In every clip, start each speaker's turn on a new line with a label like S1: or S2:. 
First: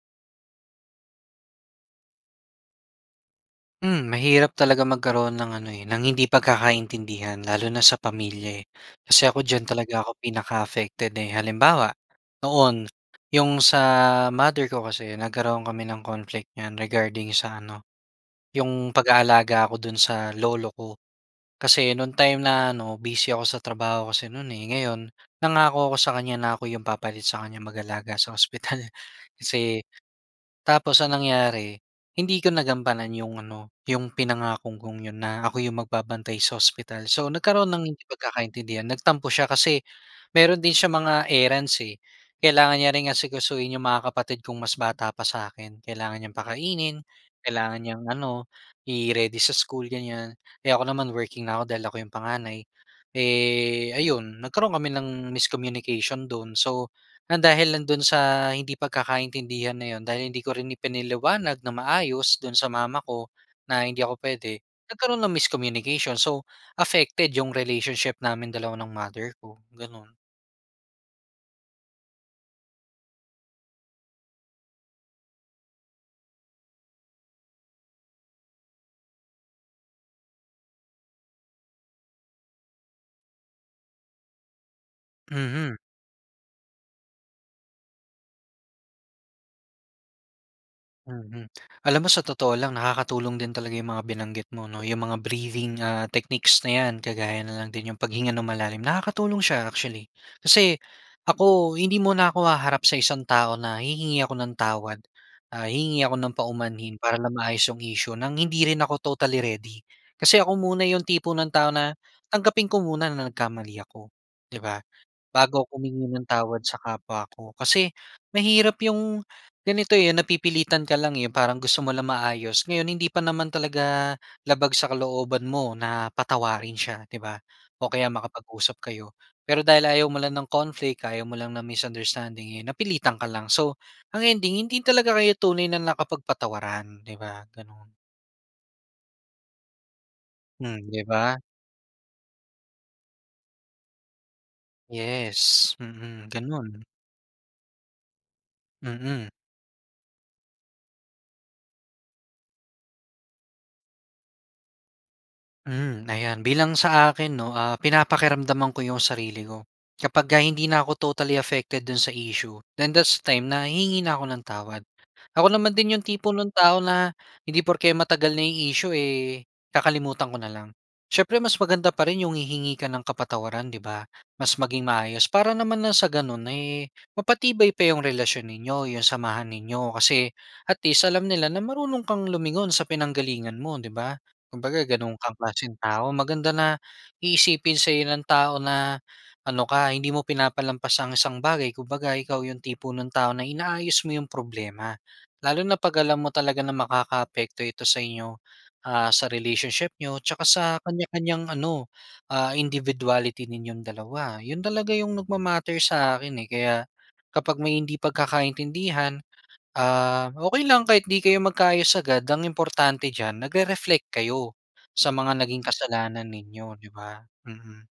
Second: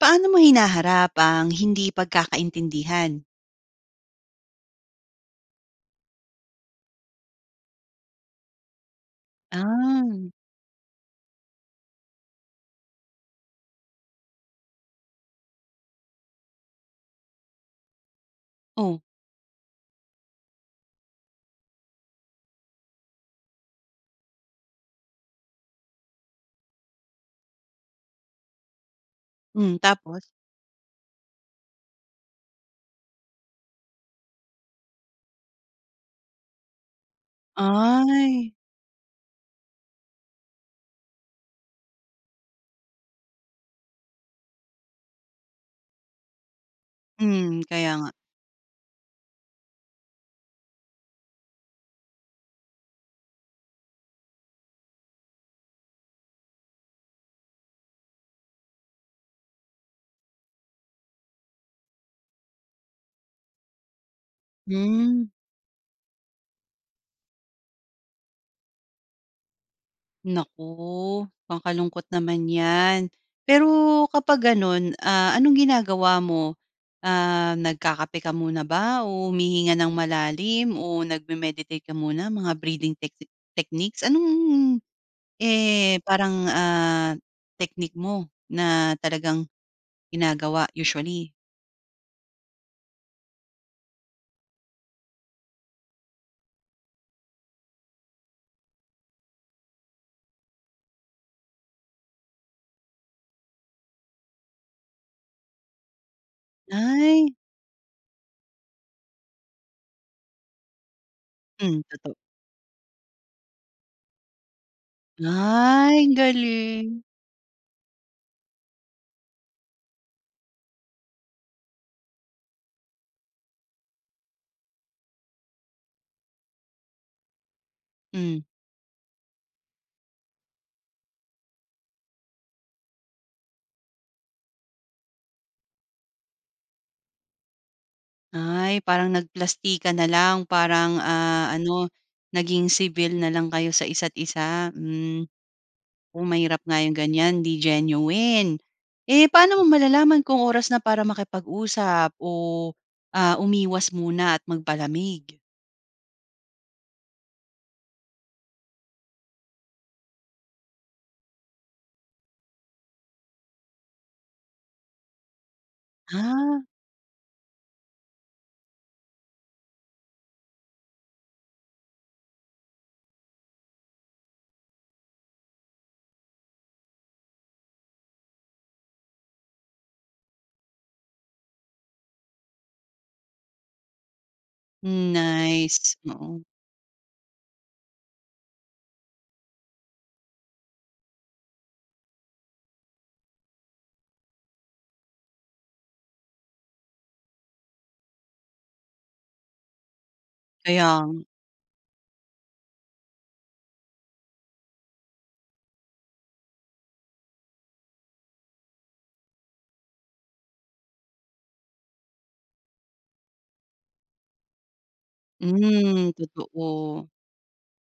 S1: Paano mo hinaharap ang hindi pagkakaintindihan?
S2: Mm, mahirap talaga magkaroon ng ano, eh, ng hindi pagkakaintindihan lalo na sa pamilya, eh. Kasi ako diyan talaga ako
S1: Ah.
S2: pinaka-affected eh. Halimbawa, noon 'yong sa mother ko kasi nagkaroon kami ng conflict niyan regarding sa ano, 'yong
S1: Oh?
S2: pag-aalaga ko do'n sa lolo ko. Kasi noon time na ano, busy ako sa trabaho kasi no'n, eh. Ngayon, nangako ako sa kanya na ako 'yong papalit sa kanya mag-alaga sa ospital.
S1: Mm,
S2: Kasi
S1: tapos?
S2: tapos ang nangyari, hindi ko nagampanan 'yong ano, 'yong pinangako kong 'yon na ako 'yong magbabantay sa ospital. So nagkaroon ng hindi
S1: Ay.
S2: pagkakaintindihan, nagtampo siya kasi mayro'n din siyang mga errands, eh. Kailangan niya ring asikasuhin 'yong mga kapatid kong mas bata pa sa'kin. Kailangan niyang pakainin,
S1: Mm,
S2: kailangan
S1: kaya
S2: niyang
S1: nga.
S2: ano, i-ready sa school, ganyan. Eh, ako naman working na ako dahil ako 'yong panganay. Eh, ayon, nagkaroon kami ng miscommunication do'n. So, nang dahil lang do'n sa hindi pagkakaintindihan na 'yon, dahil hindi ko rin ipinaliwanag nang maayos do'n sa mama ko na hindi ako puwede, nagkaroon
S1: Hmm.
S2: ng miscommunication. So, affected 'yong relationship namin dalawa ng mother ko, gano'n.
S1: Naku, kakalungkot naman 'yan. Pero kapag gano'n, ah, anong ginagawa mo? Ah, nagkakape ka muna ba o humihinga ng malalim o nagme-meditate ka muna, mga breathing techsi techniques? Anong,
S2: Mhm.
S1: eh, parang, ah, technique mo na talagang ginagawa usually?
S2: Mhm. Alam mo sa totoo lang, nakakatulong din talaga 'yong mga binanggit mo, 'no? 'Yong mga breathing, ah, techniques na 'yan, kagaya na lang din 'yong paghinga nang malalim, nakakatulong siya, actually. Kasi ako, hindi muna ako haharap sa isang tao na hihingi ako ng tawad, ah, hihingi ako ng paumanhin, para
S1: Ay.
S2: lang maayos 'yong issue nang hindi rin ako totally ready. Kasi ako muna 'yong tipo ng tao
S1: Mm,
S2: na
S1: totoo.
S2: tanggapin ko muna na nagkamali ako, 'di ba, bago 'ko
S1: Ay,
S2: humingi
S1: ang
S2: ng tawad sa
S1: galing!
S2: kapwa ko. Kasi mahirap 'yong ganito, eh, napipilitan ka lang, eh, parang gusto mo lang maayos. Ngayon hindi pa naman talaga labag sa kalooban mo na patawarin siya, 'di ba? O kaya
S1: Mm.
S2: makapag-usap kayo. Pero dahil ayaw mo lang ng conflict, ayaw mo lang ng misunderstanding, eh, napilitan ka lang. So ang ending, hindi talaga kayo tunay na nakapagpatawaran, 'di ba, gano'n.
S1: Ay, parang nagplastikan na lang
S2: Hmm,
S1: parang
S2: 'di ba?
S1: ah, ano naging civil na lang kayo sa isa't isa, hmm.
S2: Yes,
S1: Oh,
S2: mm,
S1: mahirap nga
S2: ganun.
S1: yung ganyan, 'di genuine. Eh
S2: Mm.
S1: paano mo malalaman kung oras na para makipag-usap o ah, umiwas muna at magpalamig?
S2: Hmm, ayan bilang sa akin 'no, ah pinapakiramdaman ko 'yong sarili ko. Kapagka hindi na ako totally affected do'n sa issue then that's the time na hihingi na ako ng tawad. Ako naman din 'yong tipo no'ng
S1: Ah.
S2: tao na hindi porke matagal na 'yong issue eh kakalimutan ko na lang. Siyempre mas maganda pa rin 'yong hihingi ka ng kapatawaran, 'di ba? Mas maging maayos para naman na sa gano'n eh, mapatibay pa 'yong relasyon ninyo, 'yong samahan ninyo, kasi at least alam nila na marunong kang lumingon sa pinanggalingan mo, 'di ba? Kumbaga
S1: Hmm,
S2: ganun kang klaseng
S1: nice,
S2: tao.
S1: oo.
S2: Maganda na iisipin sa'yo ng tao na ano ka, hindi mo pinapalampas ang isang bagay kumbaga ikaw yung tipo ng tao na inaayos mo 'yong problema, lalo na pag alam mo talaga na makakaapekto ito sa inyo ah sa relationship niyo tsaka sa
S1: Kaya nga.
S2: kanya-kanyang ano, ah individuality ninyong dalawa. Yun talaga yung nagma-matter sa akin eh, kaya kapag may hindi pagkakaintindihan, ah, okey lang kahit hindi kayo magkaayos agad, ang importante diyan nagre-reflect kayo sa mga naging
S1: Hmm,
S2: kasalanan ninyo, 'di
S1: totoo.
S2: ba? Mhm.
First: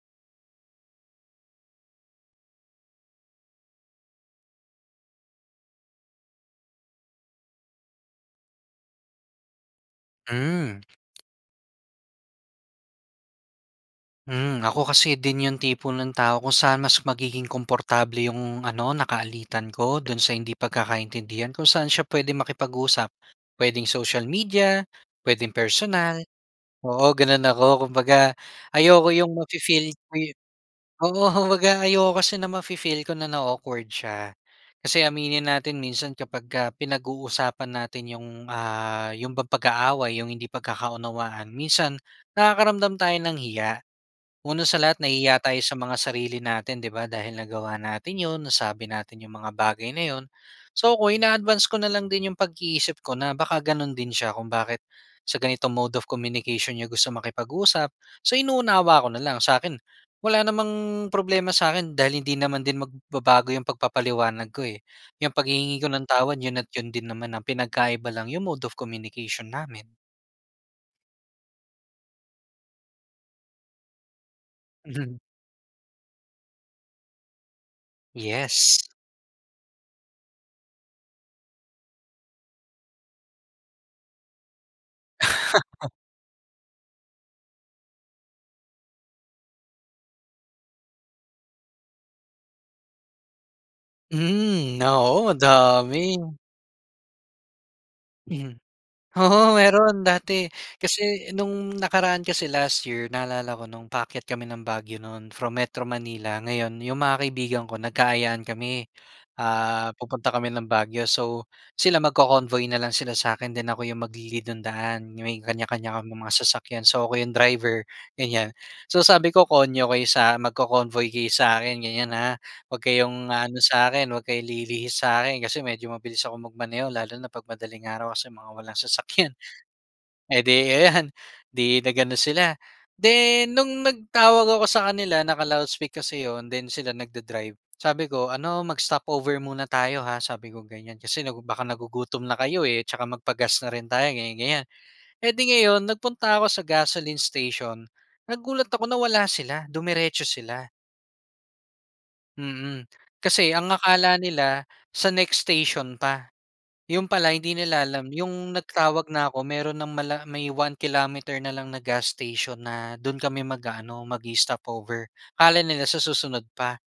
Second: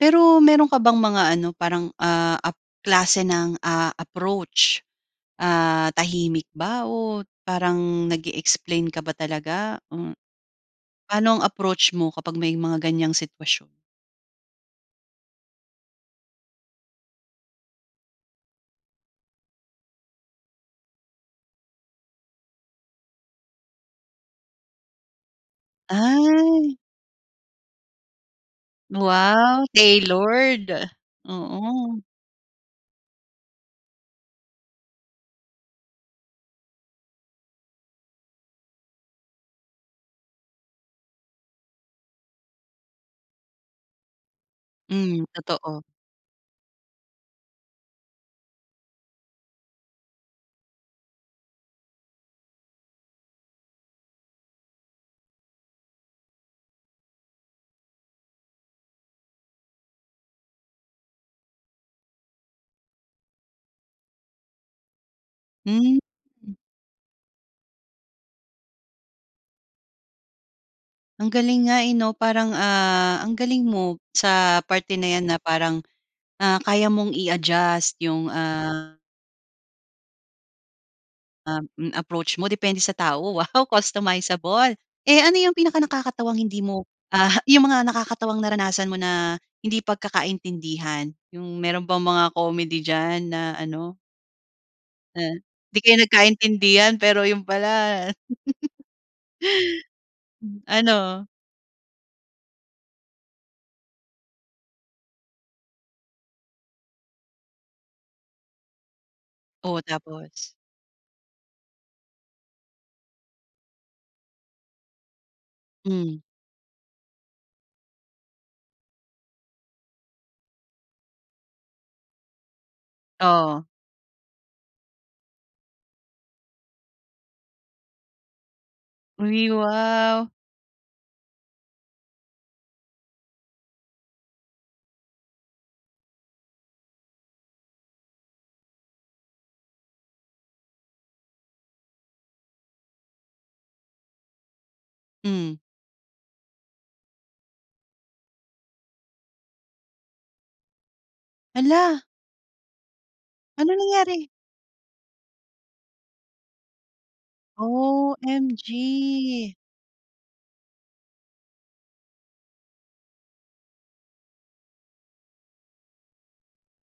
S1: Pero, meron ka bang mga ano, parang, ah, ap klase ng, ah, approach? Ah, tahimik ba o parang nag-e-explain ka ba talaga? Ah,
S2: Hmm.
S1: paano ang approach mo kapag may mga ganyang sitwasyon?
S2: Hmm. Ako kasi din 'yong tipo ng tao, kung saan mas magiging komportable 'yong ano, nakaalitan ko, do'n sa hindi pagkakaintindihan, kung saan siya puwedeng makipag-usap. Puwedeng social media, puwedeng personal.
S1: Ay.
S2: Oo, gano'n ako. Kumbaga, ayoko 'yong
S1: Wow,
S2: mafi-feel ko yu
S1: tailored.
S2: oo, kumbaga
S1: Oo.
S2: ayoko kasi na mafi-feel ko na nao-awkward siya. Kasi aminin natin minsan, kapagka pinag-uusapan natin 'yong, ah, 'yong bang pag-aaway, 'yong hindi pagkakaunawaan, minsan nakakaramdam tayo ng hiya. Una sa lahat,
S1: Hmm,
S2: nahihiya tayo sa
S1: totoo.
S2: mga sarili natin 'di ba dahil nagawa natin 'yon, nasabi natin 'yong mga bagay na 'yon. So, ako ina-advance ko na lang din 'yong pag-iisip ko na baka gano'n din siya, kung bakit sa ganitong mode of communication niya gusto makipag-usap. So, inuunawa ko na lang. Sa'kin, wala namang problema sa akin dahil hindi naman din magbabago 'yong pagpapaliwanag ko eh. 'Yang paghihingi ko
S1: Hmm,
S2: ng tawad,
S1: hmm.
S2: 'yon at 'yon din naman. Ang pinagkaiba lang 'yong mode of communication namin.
S1: Ang galing nga, eh, no? Parang, ah, ang galing mo sa parte na yan na parang, ah, kaya mong i-adjust yung
S2: Yes.
S1: ah ah, mm, approach mo depende sa tao. Wow, customizable! Eh, ano yung pinaka nakakatawang hindi mo, ah, yung mga nakakatawang naranasan mo na hindi pagkakaintindihan. Yung meron bang mga comedy diyan na ano
S2: Mm, oo
S1: ah, 'di kayo
S2: dami!
S1: nagkaintindihan, pero yun pala
S2: Mhm. Oo, meron dati.
S1: ano?
S2: Kasi nung nakaraan kasi, last year naalala ko nung paakyat kami ng Baguio no'n from Metro Manila. Ngayon yung mga kaibigan ko nagka-ayaan kami,
S1: Oh,
S2: ah, pupunta
S1: tapos?
S2: kami ng Baguio. So, sila magco-convoy na lang sila sa akin then ako yung magli-lead nung daan. May kanya-kanya
S1: Hmm.
S2: kaming mga sasakyan. So, ako yung driver, ganyan. So, sabi ko konyo kayo sak magco-convoy kayo sa akin ganyan ha? 'Wag kayong aano
S1: Oh!
S2: sa'kin, 'wag kayo lilihis sa'kin kasi medyo mabilis akong magmaneho lalo na 'pag madaling araw kasi mga walang sasakyan.
S1: Uy, wow!
S2: Edi ayan, 'di nag-ano sila. Then nung nagtawag ako sa kanila naka-loudspeak kase 'yon then sila nagda-drive, sabi ko, "Ano, mag-stop over muna tayo, ha?" Sabi kong ganyan, "Kasi baka nagugutom na kayo, eh, at saka magpa-gas na rin tayo ganyan, ganyan." E'di
S1: Hmm.
S2: ngayon, nagpunta ako sa gasoline station nagulat ako na wala sila, dumiretso sila.
S1: Hala!
S2: Mm. Kasi
S1: Ano
S2: ang akala
S1: nangyari?
S2: nila, sa next station pa. 'Yon pala hindi nila alam 'yong nagtawag na 'ko,
S1: OMG.
S2: meron ng mala may one kilometer na lang na gas station na do'n kami mag-aano, mag-i-stop over. Akala nila sa susunod pa.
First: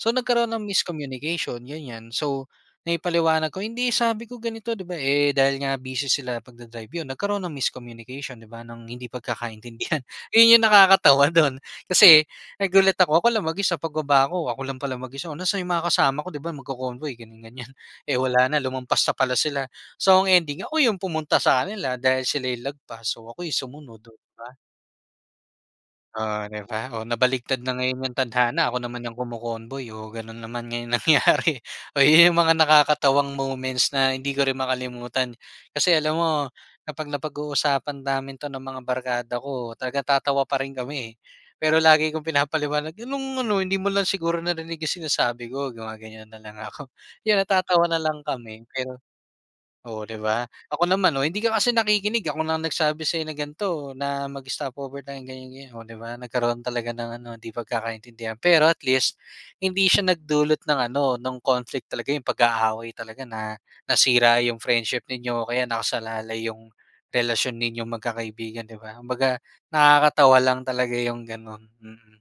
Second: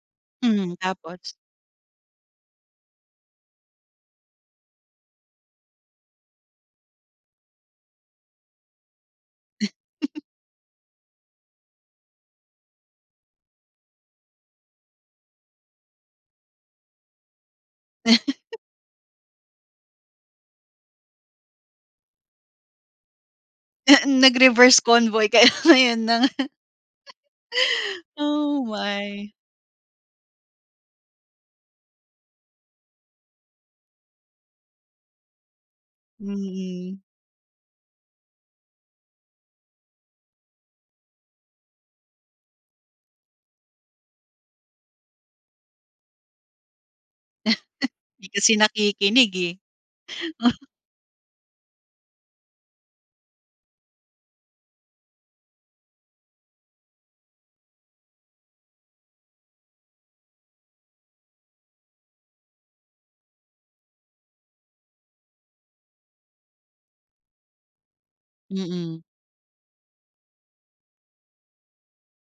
S2: So nagkaroon ng
S1: Mm, tapos?
S2: miscommunication, ganyan. So, naipaliwanag ko, "Hindi, sabi ko ganito, 'di ba?", eh, dahil nga busy sila pagda-drive, 'yon nagkaroon ng miscommunication, 'di ba, ng hindi pagkakaintindihan. 'Yon 'yong nakakatawa do'n, kasi nagulat ako, ako lang mag-isa pagbaba 'ko, ako lang pala mag-isa, "Oh, nasa'n 'yong mga kasama ko, 'di ba, magko-convoy," ganyan-ganyan. Eh, wala na, lumampas na pala sila. So ang ending, ako 'yong pumunta sa kanila dahil sila 'yong lagpas, so ako 'yong sumunod, oh, 'di ba?
S1: Nag-reverse convoy kayo ngayon ng
S2: Oh, 'di ba? Oh, nabaligtad na ngayon 'yong
S1: Oh,
S2: tadhana, ako naman 'yong
S1: my.
S2: kumo-convoy, oh, gano'n naman nga 'yong nangyari. Oo, 'yong mga nakakatawang moments na hindi ko rin makalimutan. Kasi alam mo,
S1: Mm.
S2: kapag napag-uusapan namin 'to ng mga barkada ko, talaga natatawa pa rin kami, eh. Pero lagi kong pinapaliwanag, "Anong ano, hindi mo lang siguro narinig 'yong sinasabi ko", gumaganyan na lang ako. 'Yon, natatawa na lang
S1: 'Di kasi
S2: kami. Pero,
S1: nakikinig, eh.
S2: oh, 'di ba? Ako naman, "Oh, hindi ka kasi nakikinig, ako na nagsabi sa'yo na ganito, na mag-stop over tayo", ganyan-ganyan. Oh, 'di ba, nagkaroon talaga ng ano, 'di pagkakaintindihan. Pero at least, hindi siya nagdulot ng ano, no'ng conflict talaga, 'yong pag-aaway talaga na, nasira 'yong friendship ninyo o kaya nakasalalay 'yong, relasyon ninyong magkakaibigan, 'di ba?
S1: Mm.
S2: Kumbaga, nakakatawa lang talaga 'yong gano'n, mm.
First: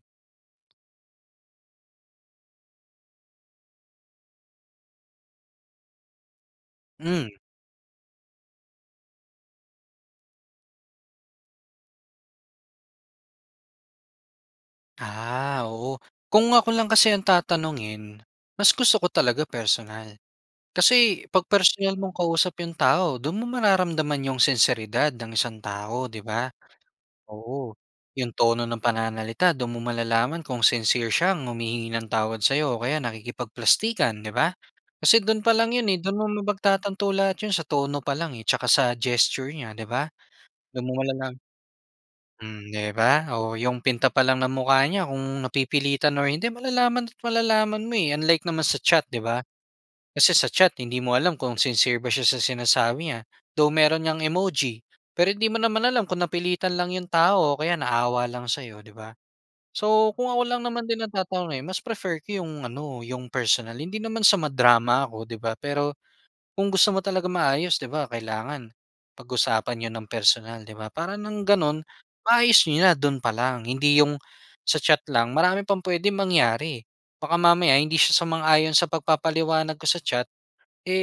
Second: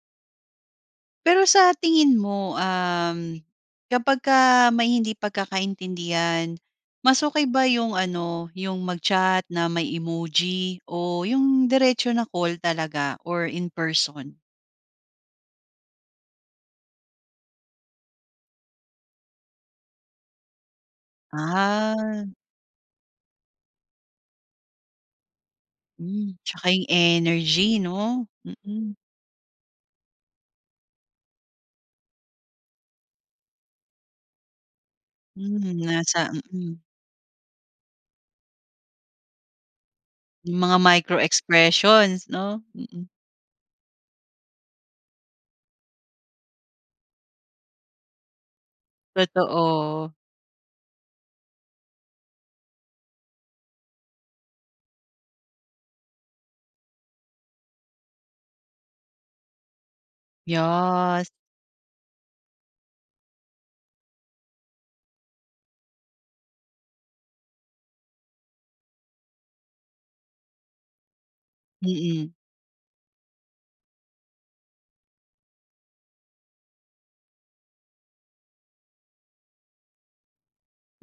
S1: Pero sa tingin mo, uhm, kapagka may hindi pagkakaintindihan, mas
S2: Hmm.
S1: okey ba yung ano yung mag-chat na may emoji o yung diretso na call talaga or in person?
S2: Ah, oo kung ako lang kasi ang tatanungin, mas gusto ko talaga personal. Kasi 'pag personal mong
S1: Ah.
S2: kausap 'yong tao doon mo mararamdaman 'yong sinseridad ng isang tao 'di
S1: Hmm.
S2: ba?
S1: Tsaka yung energy
S2: Oo,
S1: 'no?
S2: 'yong tono ng
S1: Mm.
S2: pananalita do'n mo malalaman kung sincere siyang humihingi ng tawad sa 'yo o kaya nakikipagplastikan, 'di ba? Kasi do'n pa
S1: Hmm
S2: lang 'yon eh do'n mo
S1: nasa mm.
S2: mapagtatanto lahat 'yon sa tono pa lang, eh, tsaka sa gesture niya 'di ba?
S1: Yung mga
S2: Do'n mo
S1: micro
S2: malalam
S1: expressions 'no?
S2: Mm 'di
S1: Mm.
S2: ba? Oh, 'yong pinta pa lang ng mukha niya kung napipilitan or hindi malalaman at malalaman mo, eh, unlike naman sa chat 'di ba?
S1: Totoo.
S2: Kasi sa chat hindi mo alam kung sincere ba siya sa sinasabi niya. Though, meron ngang emoji, pero hindi mo naman alam kung napilitan lang 'yong tao o kaya naawa lang sa'yo 'di ba? So kung ako lang naman din ang
S1: Yes.
S2: tatanungin mas prefer ko 'yong ano 'yong personal. Hindi naman sa ma-drama ako 'di ba, pero kung gusto mo talagang maayos 'di ba kailangan, pag-usapan n'yo ng personal 'di ba para ng gano'n,
S1: Mhm.
S2: maayos n'yo na do'n pa lang hindi 'yong sa chat lang marami pang puwedeng mangyari. Baka mamaya hindi siya sumang-ayon sa pagpapaliwanag ko sa chat,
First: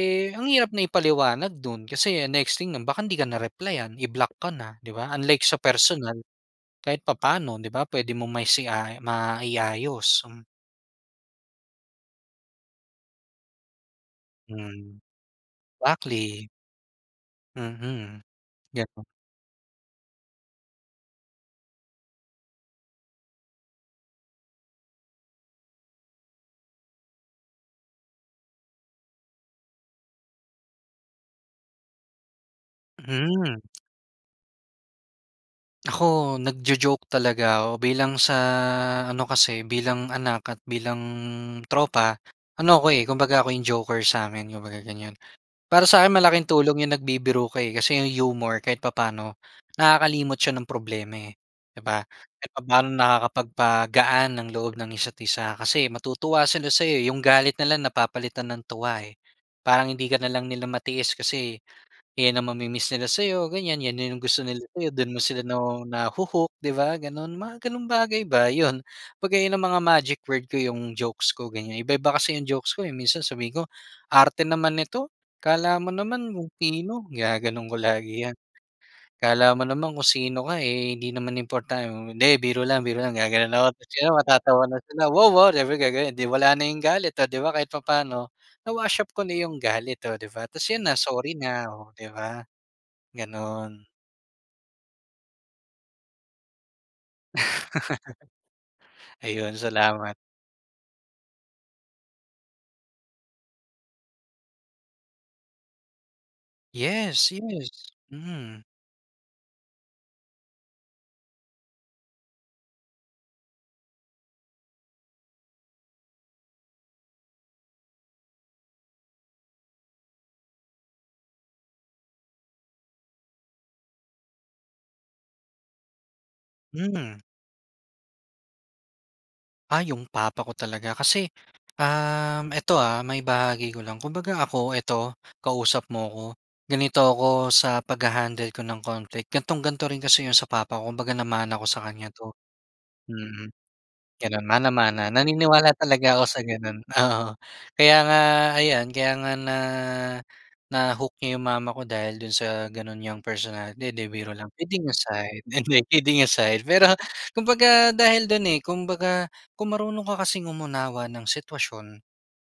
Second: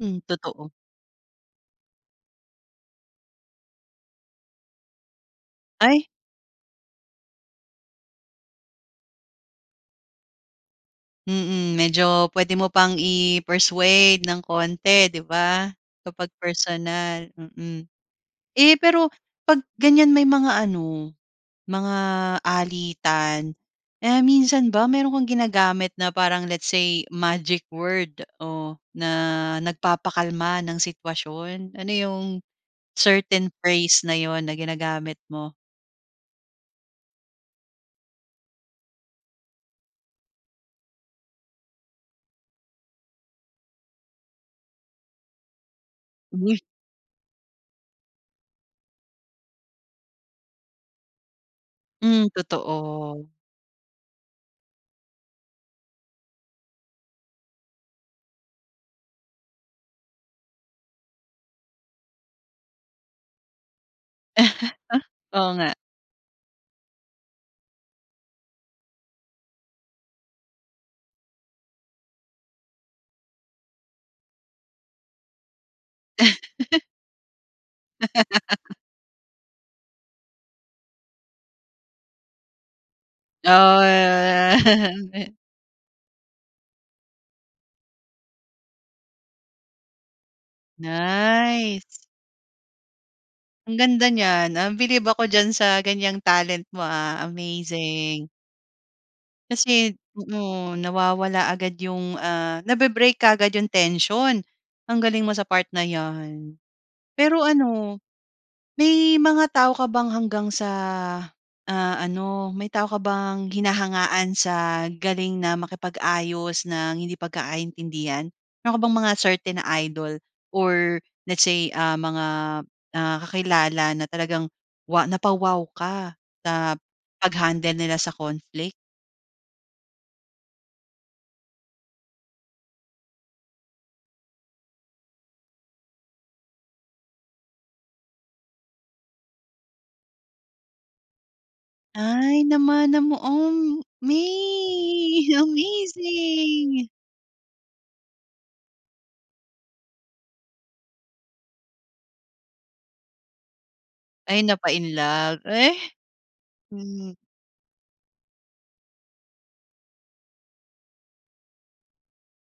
S1: Hmm,
S2: ang hirap
S1: totoo.
S2: na ipaliwanag do'n kasi ang next thing nun baka 'di ka na replayan, i-block ka na 'di ba unlike sa
S1: Ay.
S2: personal, kahit papaano 'di ba puwede mong maisia mai-ayos, hmm.
S1: Mm, medyo pwede mo pang i-persuade ng
S2: Hmm,
S1: konti 'di ba, kapag
S2: exactly!
S1: personal, mm.
S2: Mm.
S1: Eh,
S2: Ganon.
S1: pero 'pag ganyan may mga ano, mga alitan, ah, minsan ba meron kang ginagamit na parang let's say magic word o na nagpapakalma ng sitwasyon? Ano yung certain
S2: Hmm.
S1: phrase na 'yon na ginagamit mo?
S2: Ako, nagjo-joke talaga ko bilang sa ano kasi, bilang anak at bilang tropa, ano ko, eh, kumbaga ako yung joker samin kung baga ganyan. Para sa'kin malaking
S1: Uy!
S2: tulong yung nagbibiro ka, eh, kasi yung humor kahit papaano nakakalimot siya ng problema, eh, 'di ba?
S1: Hmm,
S2: Kahit papano
S1: totoo.
S2: nakakapagpagaan ng loob ng isa't-isa kasi matutuwa sila sayo, eh, yung galit nila napapalitan ng tuwa, eh. Parang hindi ka na lang nila matiis kasi 'yan ang mami-miss nila sayo ganyan, 'yan yung gusto
S1: Ah,
S2: nila sayo, don mo sila
S1: oo
S2: na
S1: nga.
S2: nahu-hook 'di ba ganon? Mga ganong bagay ba, 'yon. 'Baga'y yan yung mga magic word ko yung jokes ko, ganyan. Iba-iba kasi yung jokes ko, eh. Minsan sabihin ko, "Arte naman nito, akala mo naman kung sino!" Ginaganon ko lagi 'yan. "Akala mo naman kung sino ka, eh, hindi naman important hindi biro lang, biro lang ga ganon ako," ta's ayon,
S1: Ah!
S2: matatawa na sila. "Wow, ah!" Syempre ga ganon. 'Di wala na yung galit, oh 'di ba? Kahit papaano na-wash up ko na yung galit. Oh 'di ba? Tapos 'yon na, sorry na.
S1: Nice!
S2: Oh, di ba? Ganon.
S1: Ang ganda niyan, uhm, bilib ako diyan sa ganyang talent mo, ah, amazing!
S2: Ayun,
S1: Kasi,
S2: salamat.
S1: oo. Nawawala agad yung, ah, nabe-break kaagad yung tension. Ang galing mo sa part na 'yan!
S2: Yes,
S1: Pero
S2: yes!
S1: ano,
S2: Mhm.
S1: may mga tao ka bang hanggang sa, ah, ano, may tao ka bang hinahangaan sa galing na makipag-ayos ng hindi pagkakaintindihan? Meron ka bang mga certain na idol or let's say, ah, mga, ah, kakilala na talagang wa napa-wow ka sa
S2: Hmm.
S1: pag-handle nila sa conflict?
S2: Ah, ‘yong papa ko talaga, kasi, uhm, ito, ah, maibahagi ko lang. Kumbaga ako, ito, kausap mo ako, ganito ako sa pagha-handle ko ng conflict, ganitong-ganito rin kasi ‘yon sa papa ko. Kumbaga namana ko sa kanya ‘to,
S1: Ay, namana mo,
S2: mm,
S1: om me
S2: gano'n, mana-mana. Naniniwala talaga ako sa gano'n,
S1: amazing!
S2: oo. Kaya nga ayan, kaya nga na, na-hoo niya ‘yong mama ko dahil do'n sa gano'n niyang personality, 'di, biro
S1: Ay,
S2: lang,
S1: napa
S2: kidding
S1: in love,
S2: aside, 'di,
S1: eh!
S2: hindi, kidding aside. Pero
S1: Hmm.
S2: kumbaga dahil do'n, eh, kumbaga, kung marunong ka kasing umunawa ng sitwasyon,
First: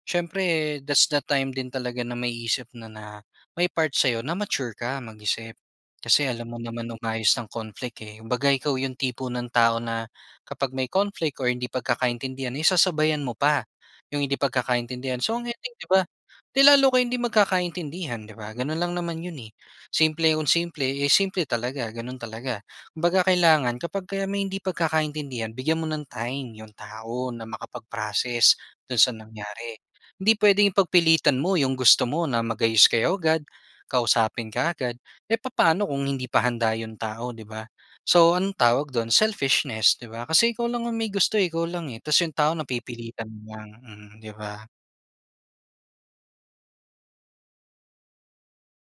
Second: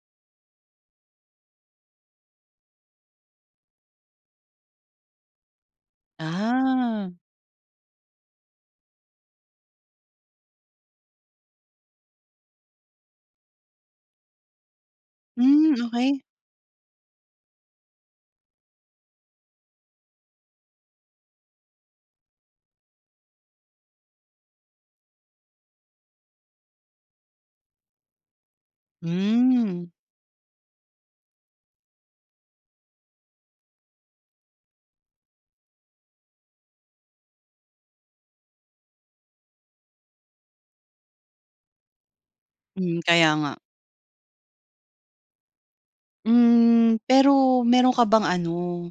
S2: siyempre that's the time din talaga na maiisip mo na, may part sa‘yo na mature ka mag-isip. Kasi alam mo naman
S1: Ah.
S2: umayos ng conflict, eh, kumbaga ikaw ‘yong tipo ng tao na kapag may conflict or hindi pagkakaintindihan, eh, sasabayan mo pa, ‘yong hindi pagkakaintindihan. So ang
S1: Hmm,
S2: ending, ‘di ba,
S1: okey.
S2: 'di lalo kayong hindi magkakaintindihan, ‘di ba, gano'n lang naman ‘yon, eh. Simple kung simple, eh, simple talaga, gano'n talaga. Kumbaga kailangan kapag kayo may hindi pagkakaintindihan, bigyan mo ng time ‘yong tao na makapag-process do'n sa nangyari.
S1: Hmm.
S2: Hindi puwedeng ipagpilitan mo ‘yong gusto mo na mag-ayos kayo agad, kausapin ka agad. Eh, papaano kung hindi pa handa ‘yon tao, ‘di ba? So anong tawag do'n? Selfishness, ‘di ba, kasi ikaw lang ang may gusto, eh, ikaw lang, eh, 'tas ‘yong tao
S1: Mm, kaya
S2: napipilitan
S1: nga.
S2: lang, mm, ‘di ba?
S1: Hmm, pero meron ka bang ano,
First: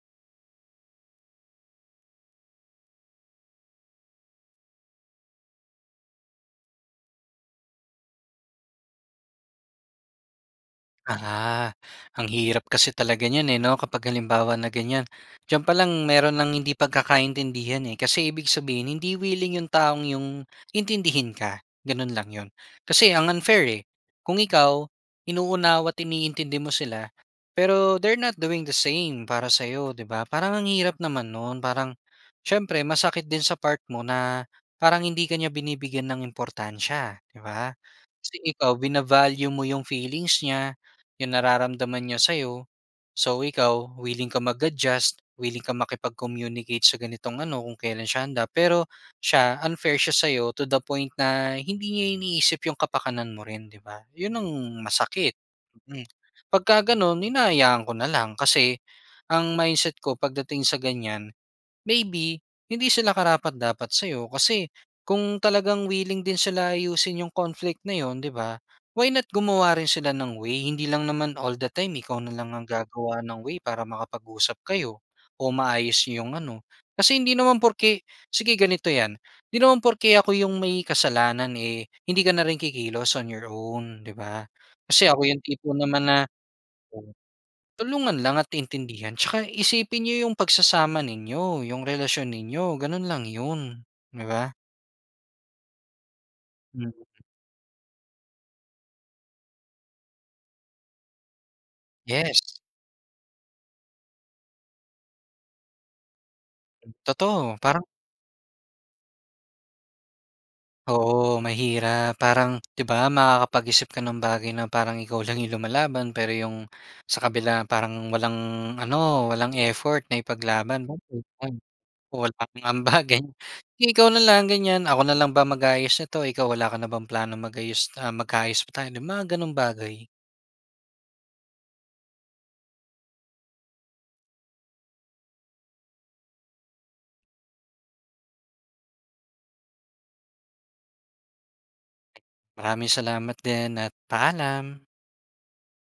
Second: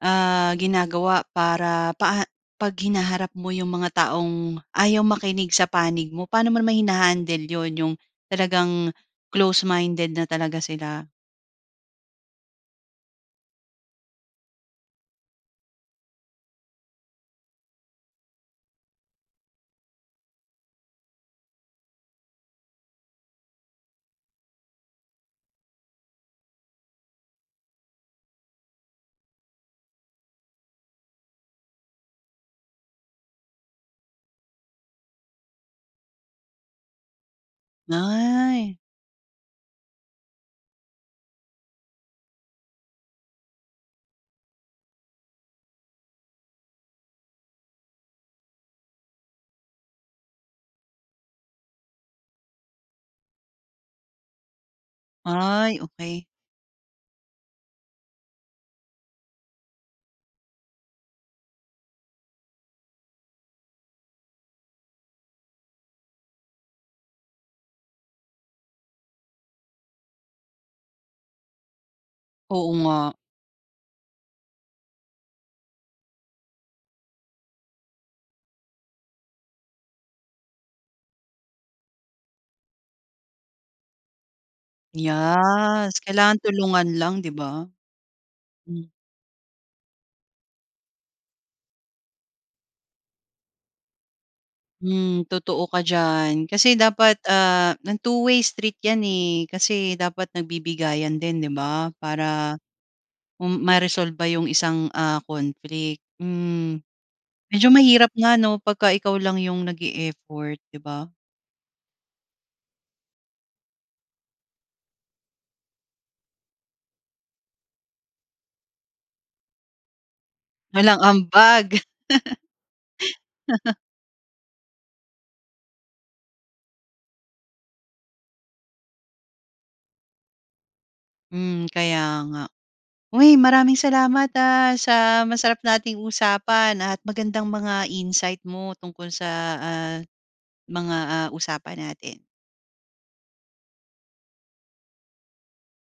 S1: ah ginagawa para paa 'pag hinaharap mo yung mga taong ayaw makinig sa panig mo paano mo naman hina-handle yun yung talagang close-minded na talaga sila.
S2: Ah ha, ang hirap kasi talaga niyan eh 'no, kapag halimbawa na ganiyan. Diyan pa lang meron ng hindi pagkakaintindihan eh, kasi ibig sabihin hindi willing 'yong taong 'yong intindihin ka, gano'n lang 'yon. Kasi ang unfair eh. Kung ikaw, inuunawa't iniintindi mo sila, pero they're not doing the same para sa'yo 'di ba. Parang ang hirap naman no'n parang siyempre masakit din sa part mo na parang hindi ka niya binibigyan ng importansya 'di ba? Kasi ikaw
S1: Ay.
S2: bina-value mo 'yong feelings niya, 'yong nararamdaman niya sa'yo, so ikaw willing ka mag-adjust, willing kang makipag-communicate sa ganitong ano kung kailan siya handa pero siya unfair siya sa'yo to the point na hindi niya iniisip 'yong kapakanan mo rin, 'di ba? 'Yon ang masakit.
S1: Ay
S2: Mm.
S1: okey.
S2: 'Pag ka gano'n hinahayaan ko na lang kasi ang mindset ko pagdating sa ganyan, maybe, hindi sila karapat-dapat sa'yo kasi kung talagang willing din sila ayusin 'yong conflict na 'yon 'di ba, why not gumawa rin sila ng way. Hindi lang naman all the time ikaw na lang ang
S1: Oo nga.
S2: gagawa ng way para makapag-usap kayo o maayos 'yong ano. Kasi hindi naman porke, sige ganito 'yan, hindi naman porke ako 'yong may kasalanan eh, hindi ka na rin kikilos on your own 'di ba? Kasi ako 'yong tipo
S1: Yes,
S2: naman na
S1: kailangan tulungan
S2: [unintelligible]
S1: lang, 'di ba?
S2: Tulungan lang at
S1: Hmm.
S2: intindihan tsaka isipin niyo 'yong pagsasama ninyo 'yong relasyon ninyo gano'n lang 'yon. 'Di ba?
S1: Hmm, totoo ka diyan. Kasi
S2: Hmm.
S1: dapat ah, ng two-way street 'yan, eh, kasi dapat nagbibigayan din 'di ba
S2: Yes.
S1: para m ma-resolba yung isang, ah, conflict, hmm.
S2: Totoo,
S1: Medyo
S2: parang
S1: mahirap nga 'no 'pagka ikaw lang yung nag-e-effort di ba?
S2: Oo, mahirap parang, 'di ba makakapag-isip ka ng bagay na parang ikaw lang 'yong lumalaban pero 'yong sa kabila parang walang ano, walang effort na ipaglaban
S1: Walang
S2: [unintelligible]
S1: ambag.
S2: o walang ambagan. Eh, ikaw na lang ganiyan, "Ako na lang ba mag-aayos nito, ikaw wala ka na bang plano mag-ayos ah, magka-ayos pa tayo," yung mga gano'ng bagay.
S1: Hmm, kaya nga. Uy, maraming salamat ah, sa masarap nating usapan at magandang mga insight mo tungkol sa ah, mga ah usapan natin.
S2: Maraming salamat din at paalam.